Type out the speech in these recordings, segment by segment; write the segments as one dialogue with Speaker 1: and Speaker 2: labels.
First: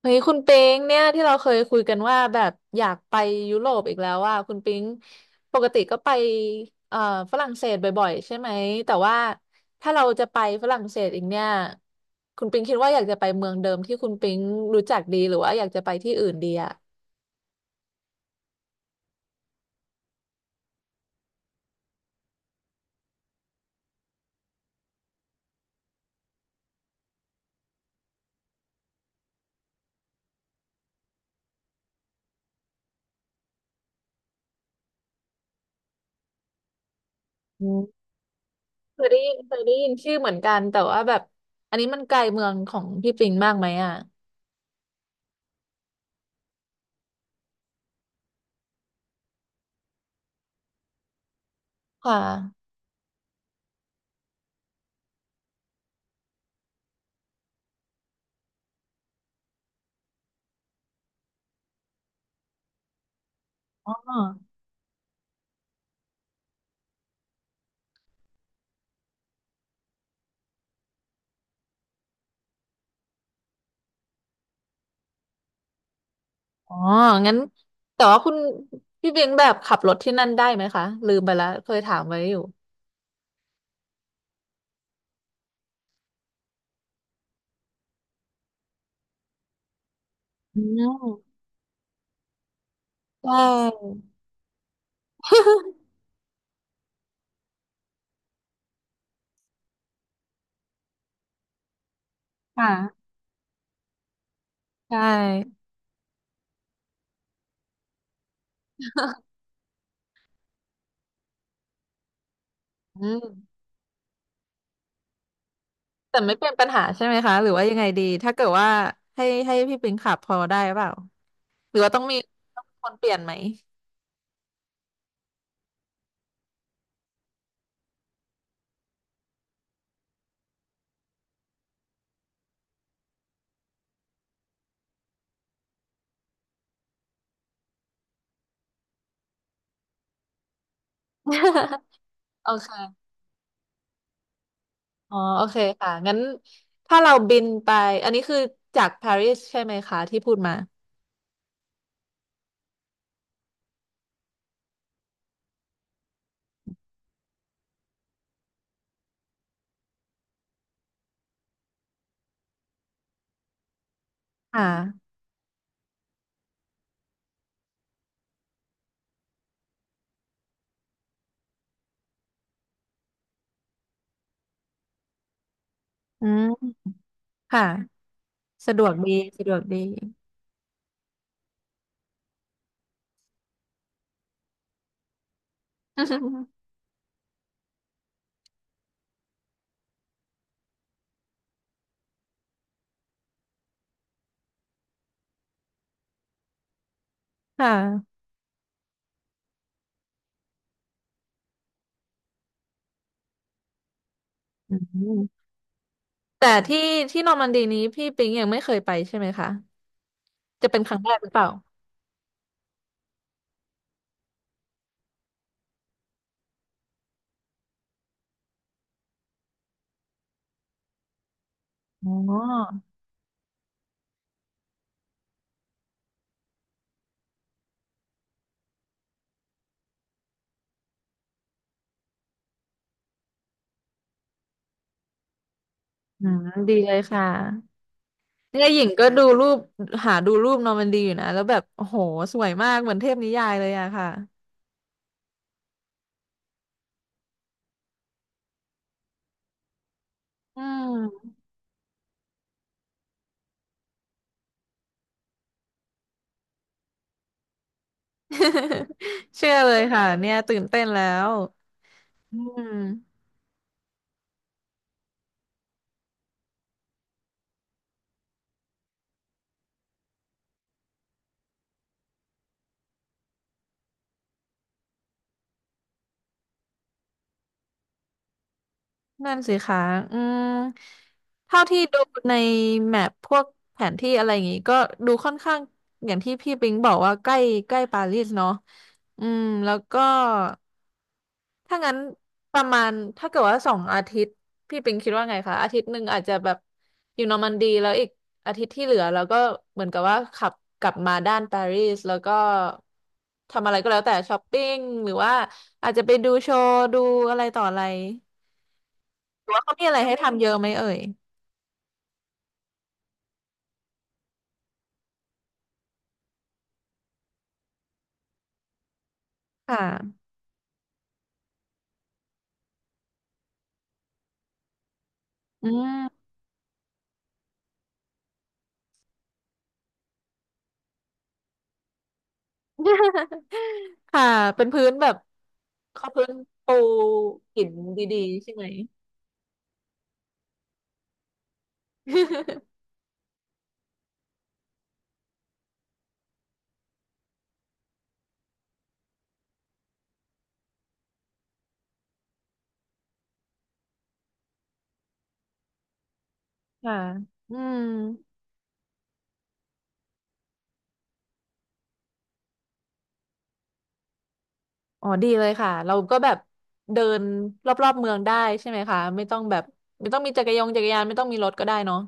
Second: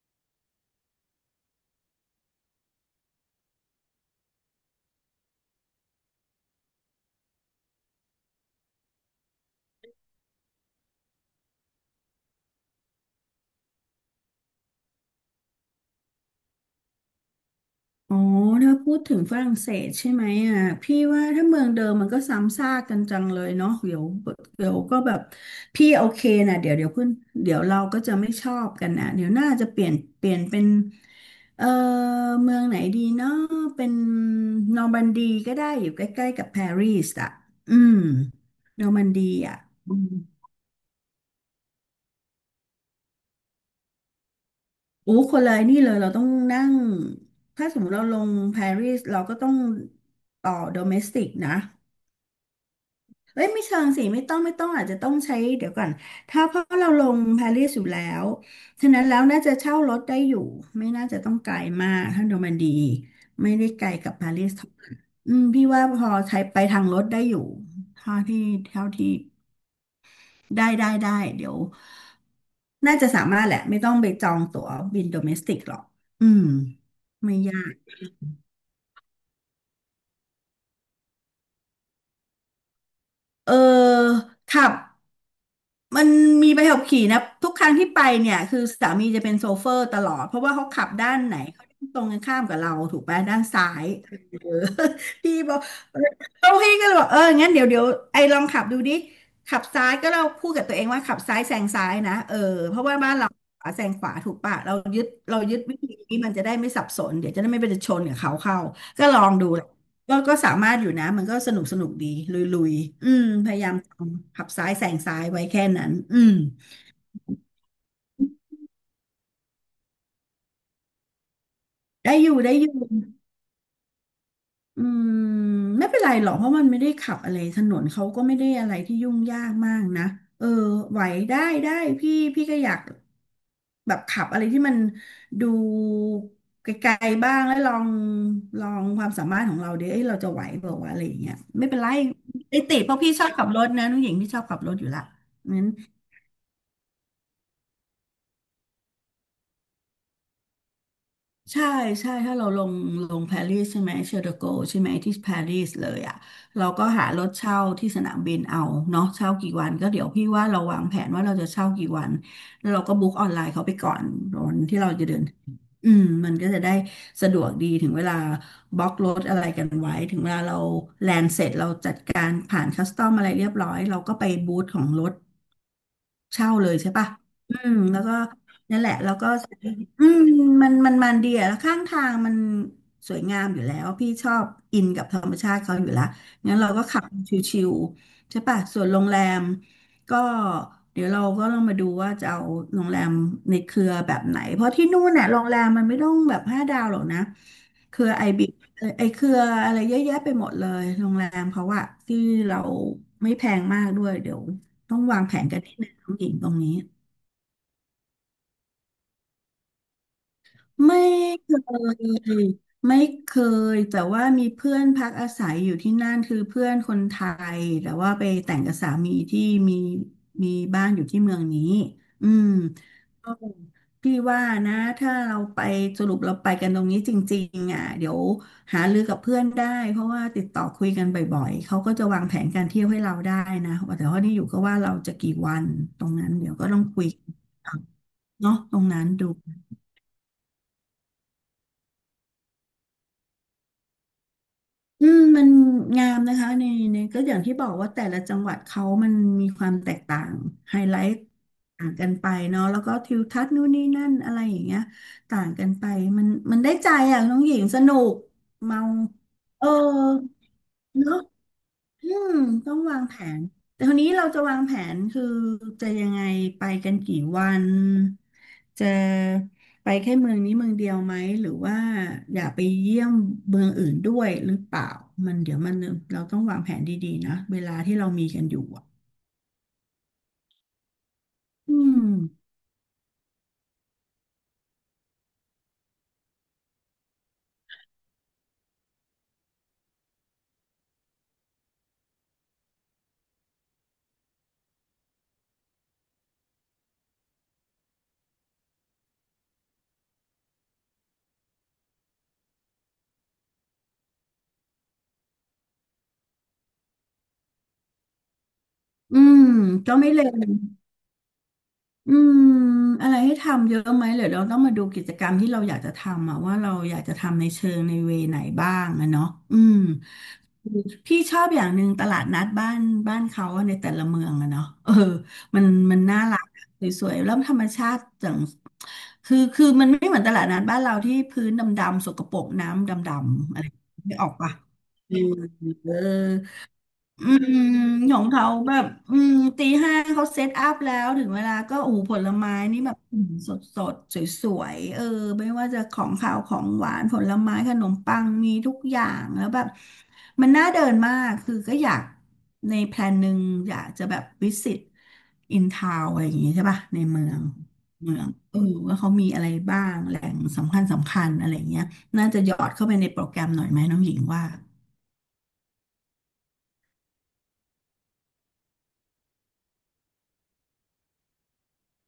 Speaker 1: เฮ้ยคุณปิงเนี่ยที่เราเคยคุยกันว่าแบบอยากไปยุโรปอีกแล้วว่าคุณปิงปกติก็ไปเอ่อฝรั่งเศสบ่อยๆใช่ไหมแต่ว่าถ้าเราจะไปฝรั่งเศสอีกเนี่ยคุณปิงคิดว่าอยากจะไปเมืองเดิมที่คุณปิงรู้จักดีหรือว่าอยากจะไปที่อื่นดีอ่ะ
Speaker 2: อ๋อถ้าพูดถึงฝรั่งเศสใช่ไหมอ่ะพี่ว่าถ้าเมืองเดิมมันก็ซ้ำซากกันจังเลยเนาะเดี๋ยวเดี๋ยวก็แบบพี่โอเคนะเดี๋ยวเดี๋ยวขึ้นเดี๋ยวเราก็จะไม่ชอบกันนะเดี๋ยวน่าจะเปลี่ยนเปลี่ยนเป็นเออเมืองไหนดีเนาะเป็นนอร์มันดีก็ได้อยู่ใกล้ๆกับปารีสอ่ะ
Speaker 1: อื
Speaker 2: อืม
Speaker 1: ม
Speaker 2: นอร์
Speaker 1: เค
Speaker 2: มั
Speaker 1: ย
Speaker 2: น
Speaker 1: ได้
Speaker 2: ดี
Speaker 1: ยินเค
Speaker 2: อ่ะ
Speaker 1: ยได้ยินชื่อเหมือนกันแต่ว่าแบบอันนี้มันไกลเมืองของพี่ปิงมากไหมอ่ะ
Speaker 2: โอ้คนเลยนี่เลยเราต้องนั่งถ้าสมมติเราลงปารีสเราก็ต้องต่อโดเมสติกนะ
Speaker 1: ค่ะ
Speaker 2: เอ้ยไม่เชิงสิไม่ต้องไม่ต้องอาจจะต้องใช้เดี๋ยวก่อนถ้าเพราะเราลงปารีสอยู่แล้วฉะนั้นแล้วน่าจะเช่ารถได้อยู่ไม่น่าจะต้องไกลมากถ้าโนมันดีไม่ได้ไกล
Speaker 1: อ๋อ
Speaker 2: กับปารีสเท่าไหร่อืมพี่ว่าพอใช้ไปทางรถได้อยู่เท่าที่เท่าที่ได้เดี๋ยวน่าจะสามารถแหละไม่ต้องไปจองตั๋วบินโดเมสติกหรอกอืม
Speaker 1: อ๋องั้
Speaker 2: ไม่
Speaker 1: น
Speaker 2: ยาก
Speaker 1: แต่ว่าคุณพี่เบงแบบขับรถที่นั่นได้ไหมคะลืมไปแล้วเคยถามไว้อยู่
Speaker 2: เออขับ มันมีใบขับขี่นะทุกครั้งที่ไปเนี่ยคือสามีจะเป็นโชเฟอร์ตลอดเพราะว่า
Speaker 1: อื
Speaker 2: เขาขับด้านไหน
Speaker 1: ม
Speaker 2: เขาตรงกันข้ามกับเราถูกไหม
Speaker 1: ใช่
Speaker 2: ด้านซ้าย เออพี่บอก เราพี่ก็เลยบอกงั้นเดี๋ยวเดี๋ยวไอ้ลองขับดูดิขับซ้ายก็เราพูดกับตัวเองว่าขับซ้ายแซงซ้ายนะเออเพราะว่า
Speaker 1: ค่ะ
Speaker 2: บ้านเราขวาแซงขวาถูกปะเรา
Speaker 1: ใช่
Speaker 2: ยึดเรายึดวิธีนี้มันจะได้ไม่สับสนเดี๋ยวจะได้ไม่ไปชนกับเขาเข้าก็ลองดู ก็สามารถอยู่นะมันก็สนุกดีลุย
Speaker 1: อื
Speaker 2: ๆอืมพ
Speaker 1: ม
Speaker 2: ยายามทำขับซ้ายแซงซ้ายไว้แค่นั้น
Speaker 1: แต่
Speaker 2: อืม
Speaker 1: ไม่เป็นปัญหาใช่ไหมคะหรือว่ายังไงดีถ้าเกิดว่าให้พี่เบงขับพอได้เปล่าหรือว่าต้อง
Speaker 2: ได้
Speaker 1: มี
Speaker 2: อยู่ได้
Speaker 1: ต้อง
Speaker 2: อยู่
Speaker 1: มีคนเปลี่ยนไหม
Speaker 2: อืมไม่เป็นไรหรอกเพราะมันไม่ได้ขับอะไรถนนเขาก็ไม่ได้อะไรที่ยุ่งยากมากนะเออไหวได้ได้พี่ก็อยากแบบขับอะไรที่มันดูไกลๆบ้างแล้วลองความสามารถของเราดิเอ้ยเราจะไหวเปล่าวะอะไรอย่างเงี้ยไม่เป็นไร
Speaker 1: โอ
Speaker 2: ไอ้
Speaker 1: เค
Speaker 2: ติเพราะพี่ชอบขับรถนะน้องหญิงที่ชอบขับรถอยู่ละ
Speaker 1: อ๋อโอเค
Speaker 2: งั้น
Speaker 1: ค่ะงั้นถ้าเราบินไปอันนี้คือจากปารีสใช่ไหมคะที่พูดมา
Speaker 2: ใช่ใช่ถ้าเราลงลงปารีสใช่ไหมเชอร์โดโกใช่ไหมที่ปารีสเลยอ่ะเราก็หารถเช่าที่สนามบินเอาเนาะเช่ากี่วันก็เดี๋ยวพี่ว่าเราวางแผนว่าเราจะเช่ากี่วันเราก็บุ๊กออนไลน์เขาไปก่อนวั
Speaker 1: ค
Speaker 2: นที่เราจะ
Speaker 1: ่ะ
Speaker 2: เดินอืมมันก็จะได้สะดวกดีถึงเวลาบล็อกรถอะไรกันไว้ถึงเวลาเราแลนด์เสร็จเราจัดการผ่านคัสตอมอะไรเรียบร้อยเราก็ไปบูธของรถ
Speaker 1: อื
Speaker 2: เช่าเลย
Speaker 1: ม
Speaker 2: ใช่ปะอื
Speaker 1: ค่ะ
Speaker 2: มแล้วก็
Speaker 1: สะ
Speaker 2: นั่
Speaker 1: ด
Speaker 2: นแห
Speaker 1: วก
Speaker 2: ละ
Speaker 1: ดี
Speaker 2: แล้วก็
Speaker 1: สะดวกดี
Speaker 2: อืมมันดีอะแล้วข้างทางมันสวยงามอยู่แล้วพี่ชอบอินกับธรรมชาติเขาอยู่แล้วงั้ นเราก็ขับชิวๆใช่ปะส่วนโรงแรมก็เดี๋ยวเราก็ต้องมาดูว่าจะเอาโรงแรมในเครือแบบไหน เพราะที่นู่นน่ะโรงแรมมันไม่ต้องแบบห้าดาวหรอกนะ
Speaker 1: ค่
Speaker 2: เครือ
Speaker 1: ะ
Speaker 2: ไอบิไอเครืออะไรเยอะแยะไปหมดเลยโรงแรมเขาอะที่เราไม่แพงมากด้วยเดี๋ยว
Speaker 1: อื
Speaker 2: ต้องวางแผน
Speaker 1: ม
Speaker 2: กันนิดนึงน้องหญิงต
Speaker 1: แต่
Speaker 2: รงนี้
Speaker 1: ที่นอร์มันดีนี้พี่ปิงยังไม่เคยไปใช่ไหมคะจะเป็นค
Speaker 2: ไม่
Speaker 1: รั้งแรกหรือเปล่า
Speaker 2: เคยไม่เคยแต่ว่ามีเพื่อนพักอาศัยอยู่ที่นั่นคือเพื่อนคนไทยแต่ว่าไปแต่งกับสามีที่มีมีบ้านอยู่ที่เมืองนี้
Speaker 1: อ๋
Speaker 2: อืม
Speaker 1: อ
Speaker 2: พี่ว่านะถ้าเราไปสรุปเราไปกันตรงนี้จริงๆอ่ะเดี๋ยวหารือกับเพื่อนได้เพราะว่าติดต่อคุยกันบ่อยๆเขาก็จะวางแผนการเที่ยวให้เราได้นะแต่ว่านี่อยู่ก็ว่าเราจะกี่วันตรง
Speaker 1: อื
Speaker 2: นั้น
Speaker 1: ม
Speaker 2: เดี๋ยวก็
Speaker 1: ดี
Speaker 2: ต้อง
Speaker 1: เลย
Speaker 2: คุยก
Speaker 1: ค่ะ
Speaker 2: ัน เนาะ
Speaker 1: เนี่ย
Speaker 2: ต
Speaker 1: ห
Speaker 2: ร
Speaker 1: ญิ
Speaker 2: ง
Speaker 1: ง
Speaker 2: นั้
Speaker 1: ก็
Speaker 2: น
Speaker 1: ดู
Speaker 2: ดู
Speaker 1: รูปหาดูรูปนอร์มันดีอยู่นะแล้วแบบโอ้โหสวยมากเหมือนเทพนิยายเลยอะค่ะ
Speaker 2: อืมมันงามนะคะในก็อย่างที่บอกว่าแต่ละจังหวัดเขามันมีความแตกต่าง
Speaker 1: อื
Speaker 2: ไฮไลท์
Speaker 1: ม
Speaker 2: ต่างกันไปเนาะแล้วก็ทิวทัศน์นู่นนี่นั่นอะไรอย่างเงี้ยต่างกันไปมันมันได้ใจอ่ะน้องหญิงสนุกเมา
Speaker 1: เชื่อ
Speaker 2: เออ
Speaker 1: เลยค่ะเนี่ยตื่นเต้นแล้
Speaker 2: เนาะ
Speaker 1: ว
Speaker 2: อืม
Speaker 1: อื
Speaker 2: ต้
Speaker 1: ม
Speaker 2: องวางแผนแต่ทีนี้เราจะวางแผนคือจะยังไงไปกันกี่วันจะไปแค่เมืองนี้เมืองเดียวไหมหรือว่าอยากไปเยี่ยมเมืองอื่นด้วยหรือเปล่ามันเดี๋ยวมันเราต้องวางแผนดีๆนะเวลาที่เรามีกันอยู่อะ
Speaker 1: นั่นสิคะอืมเท่า
Speaker 2: อื
Speaker 1: ที่ดู
Speaker 2: ม
Speaker 1: ในแมพพวกแผนที่อะไรอย่างงี้ก็ดูค่อนข้างอย่างที่พี่ปิงบอกว่าใกล้ใกล้ปารีสเนาะอืมแล้วก็ถ้างั้นประมาณถ้าเกิดว่าสองอาทิตย์พี่ปิงคิดว่าไงคะอาทิตย์หนึ่งอาจจะแบบอยู่นอร์มันดีแล้วอีกอาทิตย์ที่เหลือแล้วก็เหมือนกับว่าขับกลับมาด้านปารีสแล้วก็ทำอะไรก็แล้วแต่ช้อปปิ้งหรือว่าอาจจะไปดูโชว์ดูอะไรต่ออะไร
Speaker 2: อืม
Speaker 1: หรือว่าเขามี
Speaker 2: ก็
Speaker 1: อะไร
Speaker 2: ไม่
Speaker 1: ให้
Speaker 2: เล
Speaker 1: ทำเยอะไหม
Speaker 2: ว
Speaker 1: เอ่ย
Speaker 2: อืมอะไรให้ทำเยอะไหมเดี๋ยวเราต้องมาดูกิจกรรมที่เราอยากจะทำอะว่าเราอยากจะทำในเชิงในเวไหนบ้างอะเนาะอื
Speaker 1: ค่
Speaker 2: ม
Speaker 1: ะ
Speaker 2: พี่ชอบอย่างหนึ่งตลาดนัดบ้านเขาอะในแต่ละเมืองอะเนาะเออมั
Speaker 1: อื
Speaker 2: นมันน่า
Speaker 1: ม
Speaker 2: รักสวยๆแล้วธรรมชาติจังคือมันไม่เหมือนตลาดนัดบ้านเราที่พื้นดำๆสกปรกน้ำดำๆ อะไรไม่
Speaker 1: ค่ะ
Speaker 2: ออกปะ
Speaker 1: เป็นพื้นแบ
Speaker 2: เอ
Speaker 1: บ
Speaker 2: อ
Speaker 1: เขาพื้นปู
Speaker 2: อืม
Speaker 1: หิน
Speaker 2: ข
Speaker 1: ดี
Speaker 2: อง
Speaker 1: ๆ
Speaker 2: เขา
Speaker 1: ใช่ไหม
Speaker 2: แบบอืมตี 5เขาเซตอัพแล้วถึงเวลาก็โอ้โหผลไม้ นี่แบบสดสดสวยๆเออไม่ว่าจะของข่าวของหวานผลไม้ขนมปังมีทุกอย่างแล้วแบบมันน่าเดินมากคือก็อยากในแพลนหนึ่งอยากจะแบบวิสิตอินทาวอะไรอย่างงี้ใช่ป่ะ
Speaker 1: ค่ะ
Speaker 2: ในเมือง
Speaker 1: อืม
Speaker 2: เออว่าเขามีอะไรบ้างแหล่งสำคัญสำคัญอะไรอย่างเงี้ยน่าจะหยอดเข้าไปในโปรแกรมหน่อยไหมน้องหญิงว่า
Speaker 1: อ๋อดีเลยค่ะเราก็แบบเดินรอบๆเมืองได้ใช่ไหมคะไม่ต้องแบบไม่ต้องมีจักรยงจักรยานไม่ต้องมีรถก็ได้เนาะ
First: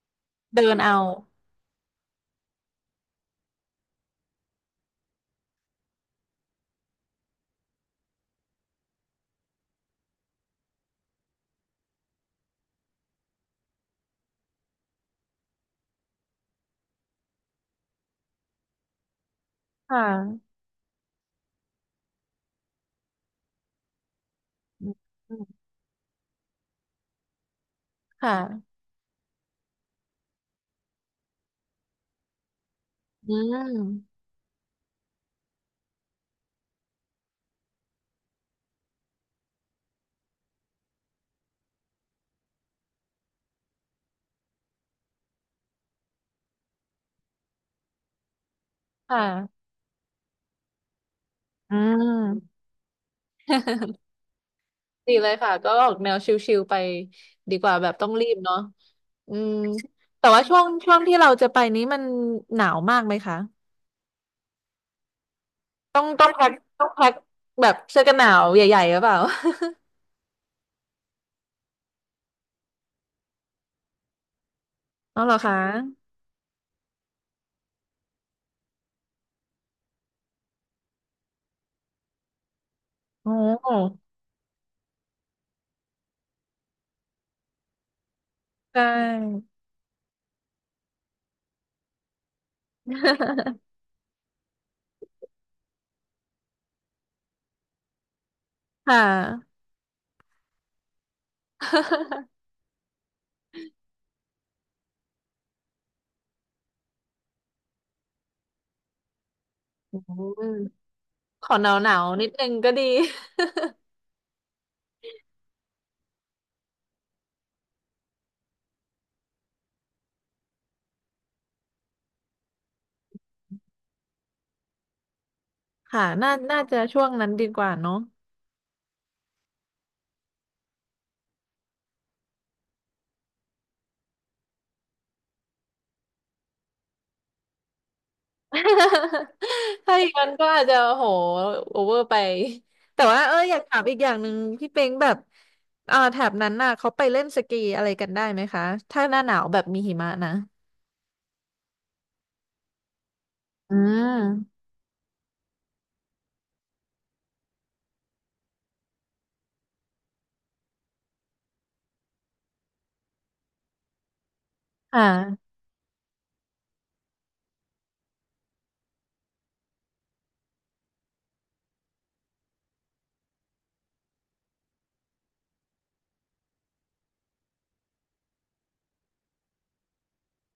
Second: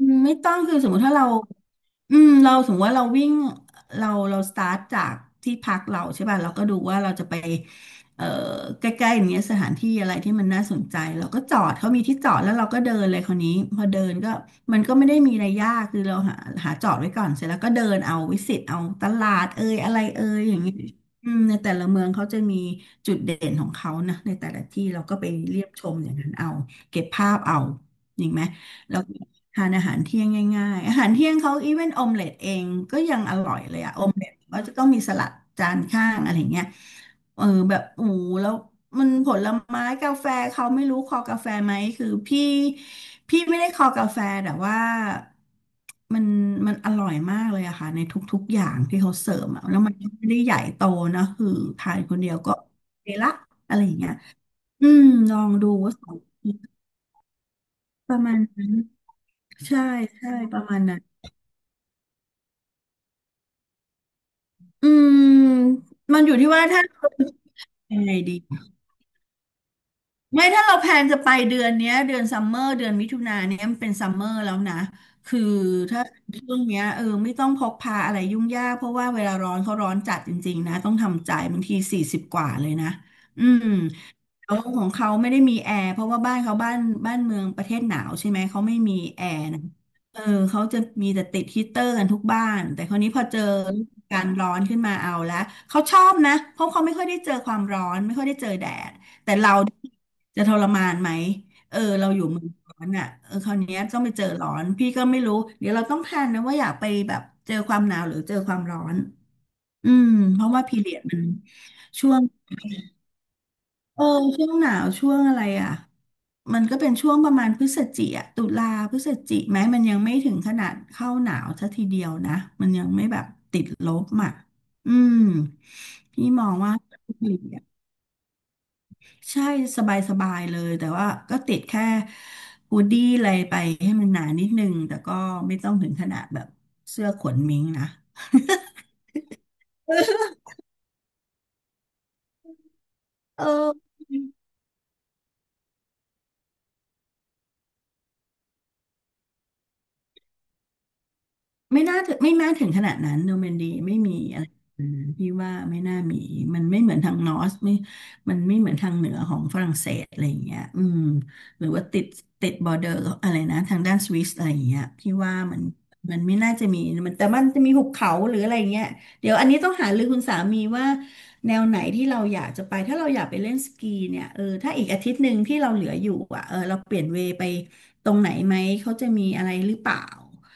Speaker 2: อืมไม่ต้อง
Speaker 1: เดิ
Speaker 2: คื
Speaker 1: น
Speaker 2: อสม
Speaker 1: เอา
Speaker 2: มุติถ้าเราอืมเราสมมติว่าเราวิ่งเราสตาร์ทจากที่พักเราใช่ป่ะเราก็ดูว่าเราจะไปเอ่อใกล้ๆอย่างเงี้ยสถานที่อะไรที่มันน่าสนใจเราก็จอดเขามีที่จอดแล้วเราก็เดินเลยคราวนี้พอเดินก็มันก็ไม่ได้มีอะไรยากคือเราหาจอดไว้ก่อนเสร็จแล้วก็เดินเอาวิสิตเอาตลาดเอ่ยอะ
Speaker 1: ค่
Speaker 2: ไรเอ่ย
Speaker 1: ะ
Speaker 2: อย่างเงี้ยอืมในแต่ละเมืองเขาจะมีจุดเด่นของเขานะในแต่ละ
Speaker 1: อ
Speaker 2: ที่เราก็ไป
Speaker 1: ื
Speaker 2: เรี
Speaker 1: ม
Speaker 2: ยบชมอย่างนั้นเอาเก็บภาพเอาจริงไหม
Speaker 1: ค่ะ
Speaker 2: แล้วก็ทานอาหารเที่ยงง่ายๆอาหารเที่ยงเขาอีเวนออมเล็ตเองก็ยัง
Speaker 1: อื
Speaker 2: อร่อยเลยอะออม
Speaker 1: ม
Speaker 2: เล็ตก็จะต้องมีสลัดจานข้างอะไรเงี้ยเออแบบโอ้โหแล้วมันผลไม้กาแฟเขาไม่รู้คอกาแฟไหมคือพี่ไม่ได้คอกาแฟแต่ว่ามันมันอร่อยมากเลยอะค่ะในทุกๆอย่างที่
Speaker 1: ค
Speaker 2: เขาเสิร์ฟ
Speaker 1: ่ะ
Speaker 2: อะแล้วมันก็ไม่ได้ใหญ่โตนะคือ
Speaker 1: อื
Speaker 2: ทานคนเดียวก็
Speaker 1: ม
Speaker 2: โอเคละอะไรอย่างเงี้ยอืม
Speaker 1: ดีเล
Speaker 2: ล
Speaker 1: ย
Speaker 2: อ
Speaker 1: ค่ะ
Speaker 2: งดู
Speaker 1: ก็ออ
Speaker 2: ว่า
Speaker 1: ก
Speaker 2: ส
Speaker 1: แน
Speaker 2: อ
Speaker 1: ว
Speaker 2: ง
Speaker 1: ชิลๆไปดีกว่าแบบต้อ
Speaker 2: ป
Speaker 1: ง
Speaker 2: ระ
Speaker 1: รี
Speaker 2: มา
Speaker 1: บ
Speaker 2: ณ
Speaker 1: เนาะ
Speaker 2: นั้น
Speaker 1: อืม
Speaker 2: ใช่
Speaker 1: แต่
Speaker 2: ใช่
Speaker 1: ว่า
Speaker 2: ป
Speaker 1: ช่ว
Speaker 2: ระ
Speaker 1: ง
Speaker 2: มาณ
Speaker 1: ช่
Speaker 2: นั้
Speaker 1: วง
Speaker 2: น
Speaker 1: ที่เราจะไปนี้มันหนาวมากไหมคะ
Speaker 2: อืม
Speaker 1: ต้อง
Speaker 2: มัน
Speaker 1: ต้อ
Speaker 2: อ
Speaker 1: ง
Speaker 2: ยู่
Speaker 1: แพ็
Speaker 2: ที่
Speaker 1: ค
Speaker 2: ว่าถ้า
Speaker 1: ต้องแพ็
Speaker 2: เรา
Speaker 1: คแบบ
Speaker 2: ยั
Speaker 1: เสื้
Speaker 2: ง
Speaker 1: อ
Speaker 2: ไง
Speaker 1: กันหนา
Speaker 2: ดี
Speaker 1: วใหญ่ๆหรือเปล่า
Speaker 2: ไม่ถ้าเราแพลนจะไปเดือนเนี้ยเดือนซัมเมอร์เดือนมิถุนาเนี้ยมันเป็นซัมเมอร์แล้วนะ
Speaker 1: อ๋อเหรอ
Speaker 2: คือ
Speaker 1: คะ
Speaker 2: ถ้าช่วงเนี้ยเออไม่ต้องพกพาอะไรยุ่งยากเพราะว่าเวลาร้อนเขาร้อนจัดจริงๆนะต้องทำใจบางที40กว่าเลยนะ
Speaker 1: โ
Speaker 2: อืม
Speaker 1: อ้
Speaker 2: เขาของเขาไม่ได้มีแอร์เพราะว่าบ้านเขาบ้านเมืองประเทศหนาวใช่ไหมเขาไม่
Speaker 1: ใช
Speaker 2: มีแอร์
Speaker 1: ่
Speaker 2: นะเออเขาจะมีแต่ติดฮีตเตอร์กันทุกบ้านแต่คราวนี้พอเจอ การร้อนขึ้นมาเอาละเขาชอบนะเพราะเขาไม่ค่อยได้เจอความร้อนไม่ค่อยได้เจอแดด
Speaker 1: ค่ะ
Speaker 2: แต่เราจะทรมานไหมเออเราอยู่เมือง ร้อนอ่ะเออคราวนี้ต้องไปเจอร้อนพี่ก็ไม่รู้เดี๋ยวเราต้องแพลนนะว่าอยากไปแบบเจอความหนาวหรือเจอความร้อนอื
Speaker 1: อื
Speaker 2: มเพ
Speaker 1: ม
Speaker 2: ราะว่าพีเรียดมัน
Speaker 1: ขอหนาว
Speaker 2: ช่ว
Speaker 1: ๆ
Speaker 2: ง
Speaker 1: นิดนึงก็ดี
Speaker 2: เออช่วงหนาวช่วงอะไรอ่ะมันก็เป็นช่วงประมาณพฤศจิอ่ะตุลาพฤศจิไหมมันยังไม่ถึงขนาดเข้าหนาวซะทีเดียวนะมันยังไม่แบบติดลบอ่ะอืม
Speaker 1: ค่ะ
Speaker 2: พี่
Speaker 1: น่า
Speaker 2: มอง
Speaker 1: น่า
Speaker 2: ว่า
Speaker 1: จะช่วงนั้
Speaker 2: ดี
Speaker 1: นดีก
Speaker 2: อะ
Speaker 1: ว่าเนาะ
Speaker 2: ใช่สบายสบายเลยแต่ว่าก็ติดแค่ฮูดดี้อะไรไปให้มันหนานิดนึงแต่ก็ไม่ต้องถึงขนาดแบบเสื้อขนมิงนะ
Speaker 1: ถ้าอย่างนั้น ก็อาจจะโหโอเวอร์ไปแต่ว่าเออ
Speaker 2: เอ
Speaker 1: อยาก
Speaker 2: อ
Speaker 1: ถามอีกอย่างหนึ่งพี่เป็งแบบแถบนั้นน่ะเขาไปเล่นสกีอะไรกันได้ไหมคะถ้าหน้าหนาวแบบมีหิมะนะ
Speaker 2: ไม่น่าถึงไม่น่าถึงขนาดนั้นโนแมนดี
Speaker 1: อื
Speaker 2: ไม่มีอะไร
Speaker 1: ม
Speaker 2: อืมพี่ว่าไม่น่ามีมันไม่เหมือนทางนอร์สไม่มันไม่เหมือนทางเหนือของฝรั่งเศสอะไรอย่างเงี้ยอืมหรือว่าติดบอร์เดอร์อะไรนะทางด้านสวิสอะไรอย่างเงี้ย
Speaker 1: ค่
Speaker 2: พี่ว่า
Speaker 1: ะ
Speaker 2: มันไม่น่าจะมีมันแต่มันจะมีหุบเขาหรืออะไรอย่างเงี้ยเดี๋ยวอันนี้ต้องหารือคุณสามีว่าแนวไหนที่เราอยากจะไปถ้าเราอยากไปเล่นสกีเนี่ยเออถ้าอีกอาทิตย์หนึ่งที่เราเหลืออยู่อ่ะเออเราเปลี่ยนเวย์ไปตรงไหนไหมเขาจะมีอะไรหรือเปล่า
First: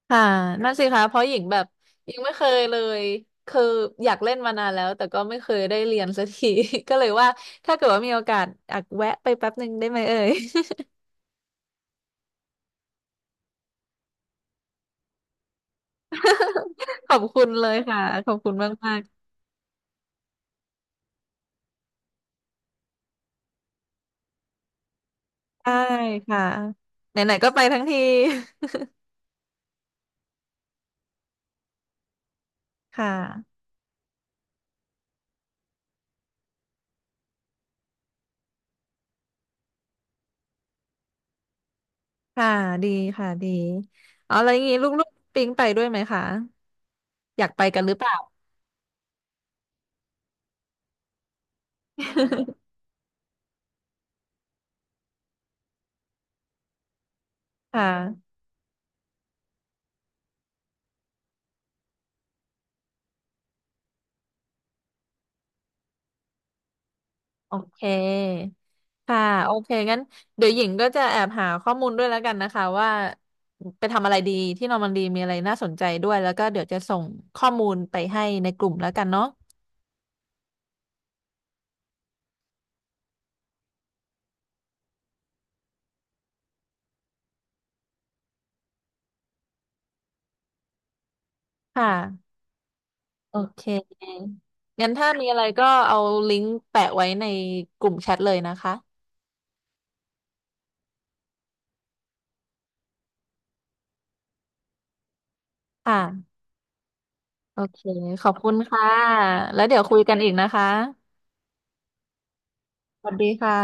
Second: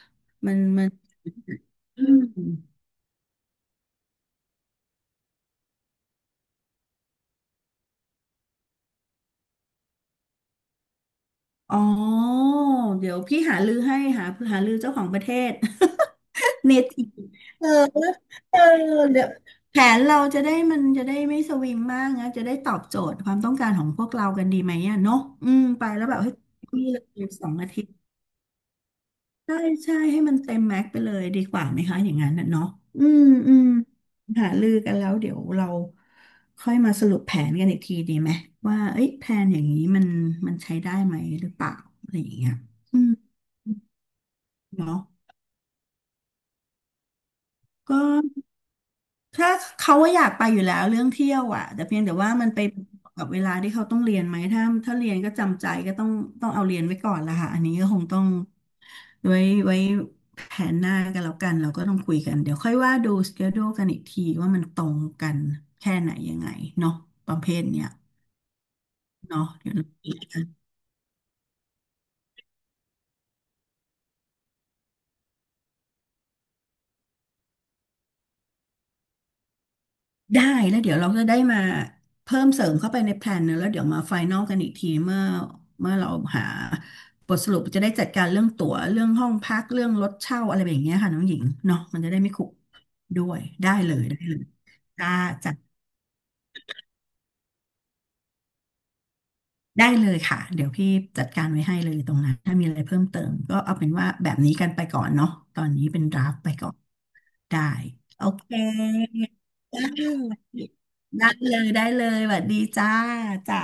Speaker 1: ค่ะ
Speaker 2: มัน
Speaker 1: นั่นสิ
Speaker 2: มัน
Speaker 1: คะเพราะหญิงแบบ
Speaker 2: อื
Speaker 1: ยังไม่เคยเล
Speaker 2: ม
Speaker 1: ยคืออยากเล่นมานานแล้วแต่ก็ไม่เคยได้เรียนสักที ก็เลยว่าถ้าเกิดว่ามีโอกาสอยากแวะไปแป๊บหนึ่งได้ไหมเอ่ย
Speaker 2: อ๋อ เดี๋ยวพี่หาลือให้หาหาลือเจ้าของประเทศ เนที
Speaker 1: ขอบคุณเล
Speaker 2: เออ
Speaker 1: ยค่ะขอบคุณ
Speaker 2: เออ
Speaker 1: มาก
Speaker 2: เดี๋ยวแผนเราจะได้มันจะได้ไม่สวิงมากนะจะได้ตอบโจทย์ความต้องการของพวกเรากันดีไหมอ่ะเนาะอื
Speaker 1: ๆ
Speaker 2: ม
Speaker 1: ได้
Speaker 2: ไปแล้วแบบให้
Speaker 1: ค่ะ
Speaker 2: พี่เล
Speaker 1: ไห
Speaker 2: ย
Speaker 1: นๆ
Speaker 2: ส
Speaker 1: ก็
Speaker 2: อง
Speaker 1: ไป
Speaker 2: อา
Speaker 1: ทั้
Speaker 2: ทิ
Speaker 1: ง
Speaker 2: ตย์
Speaker 1: ที
Speaker 2: ใช่ใช่ให้มันเต็มแม็กไปเลยดีกว่าไหมคะอย่างนั้นน่ะเนาะอื
Speaker 1: ค่
Speaker 2: มอื
Speaker 1: ะ
Speaker 2: มหารือกันแล้วเดี๋ยวเราค่อยมาสรุปแผนกันอีกทีดีไหมว่าเอ้ยแผนอย่างนี้มันใช้ได้ไหมหรือเปล่าอะไรอย่าง
Speaker 1: ค่ะ
Speaker 2: เงี้ย
Speaker 1: ดี
Speaker 2: อืม
Speaker 1: ค่ะดีอ๋อแล้วอย่างงี้
Speaker 2: เนาะ
Speaker 1: ลูกๆปิ๊งไปด้วยไหมคะอยากไปกันหรื
Speaker 2: ก็
Speaker 1: อเปล่า
Speaker 2: ถ้าเขาว่าอยากไปอยู่แล้วเรื่องเที่ยวอ่ะแต่เพียงแต่ว่ามันไปกับเวลาที่เขาต้องเรียนไหมถ้าเรียนก็จำใจก็ต้องเอาเรียนไว้ก่อนละค่ะอัน นี้
Speaker 1: ค
Speaker 2: ก็คงต้อ
Speaker 1: ่ะ
Speaker 2: งไว้ไว้แผนหน้ากันแล้วกันเราก็ต้องคุยกันเดี๋ยวค่อยว่าดูสเกจ e กันอีกทีว่ามันตรงกันแค่ไหนยังไงเนาะประเภ
Speaker 1: โอ
Speaker 2: ท
Speaker 1: เค
Speaker 2: เนี้ย
Speaker 1: ค่ะ
Speaker 2: เนาะ
Speaker 1: โอเค
Speaker 2: เดี๋ยวเร
Speaker 1: งั้นเดี๋
Speaker 2: า
Speaker 1: ยวหญิงก็จะแอบหาข้อมูลด้วยแล้วกันนะคะว่าไปทำอะไรดีที่นอร์มันดีมีอะไรน่าสนใจด้วยแล้วก็เดี๋ยวจะส่งข้อมูลไปให้ในกลุ่มแล้วกันเนาะ
Speaker 2: ได้แล้วเดี๋ยวเราจะได้มาเพิ่มเสริมเข้าไปในแพลนเนอะแล้วเดี๋ยวมาไฟนอลกันอีกทีเมื่อเราหาบทสรุปจะได้จัดการเรื่องตั๋วเรื่องห้องพักเรื่องรถเช่าอะไรแบบเนี้ยค่ะน้องหญิงเนาะ
Speaker 1: ค่
Speaker 2: มันจะได้ไม่
Speaker 1: ะ
Speaker 2: ขลุกด้ว
Speaker 1: โอ
Speaker 2: ย
Speaker 1: เค
Speaker 2: ได้เลยได้เลย
Speaker 1: งั้นถ้า
Speaker 2: จ้า
Speaker 1: มีอะไร
Speaker 2: จัด
Speaker 1: ก็เอาลิงก์แปะไว้ในกลุ่มแชทเลยนะคะ
Speaker 2: ได้เลยค่ะเดี๋ยวพี่จัดการไว้ให้เลยตรงนั้นถ้ามีอะไรเพิ่มเติมก็เอาเป็นว่าแบบนี้กันไปก่อนเนาะตอนนี้
Speaker 1: ค่ะ
Speaker 2: เป็นดราฟไปก่อน
Speaker 1: โอ
Speaker 2: ได้
Speaker 1: เค
Speaker 2: โอ
Speaker 1: ขอบ
Speaker 2: เค
Speaker 1: คุณค่ะ แล้ว
Speaker 2: ไ
Speaker 1: เดี๋ยวคุยกันอีกนะ
Speaker 2: ด้
Speaker 1: คะ
Speaker 2: ได้เลยได้เลยสวัสดีจ้า
Speaker 1: สวัสดีค่ะ
Speaker 2: จ้า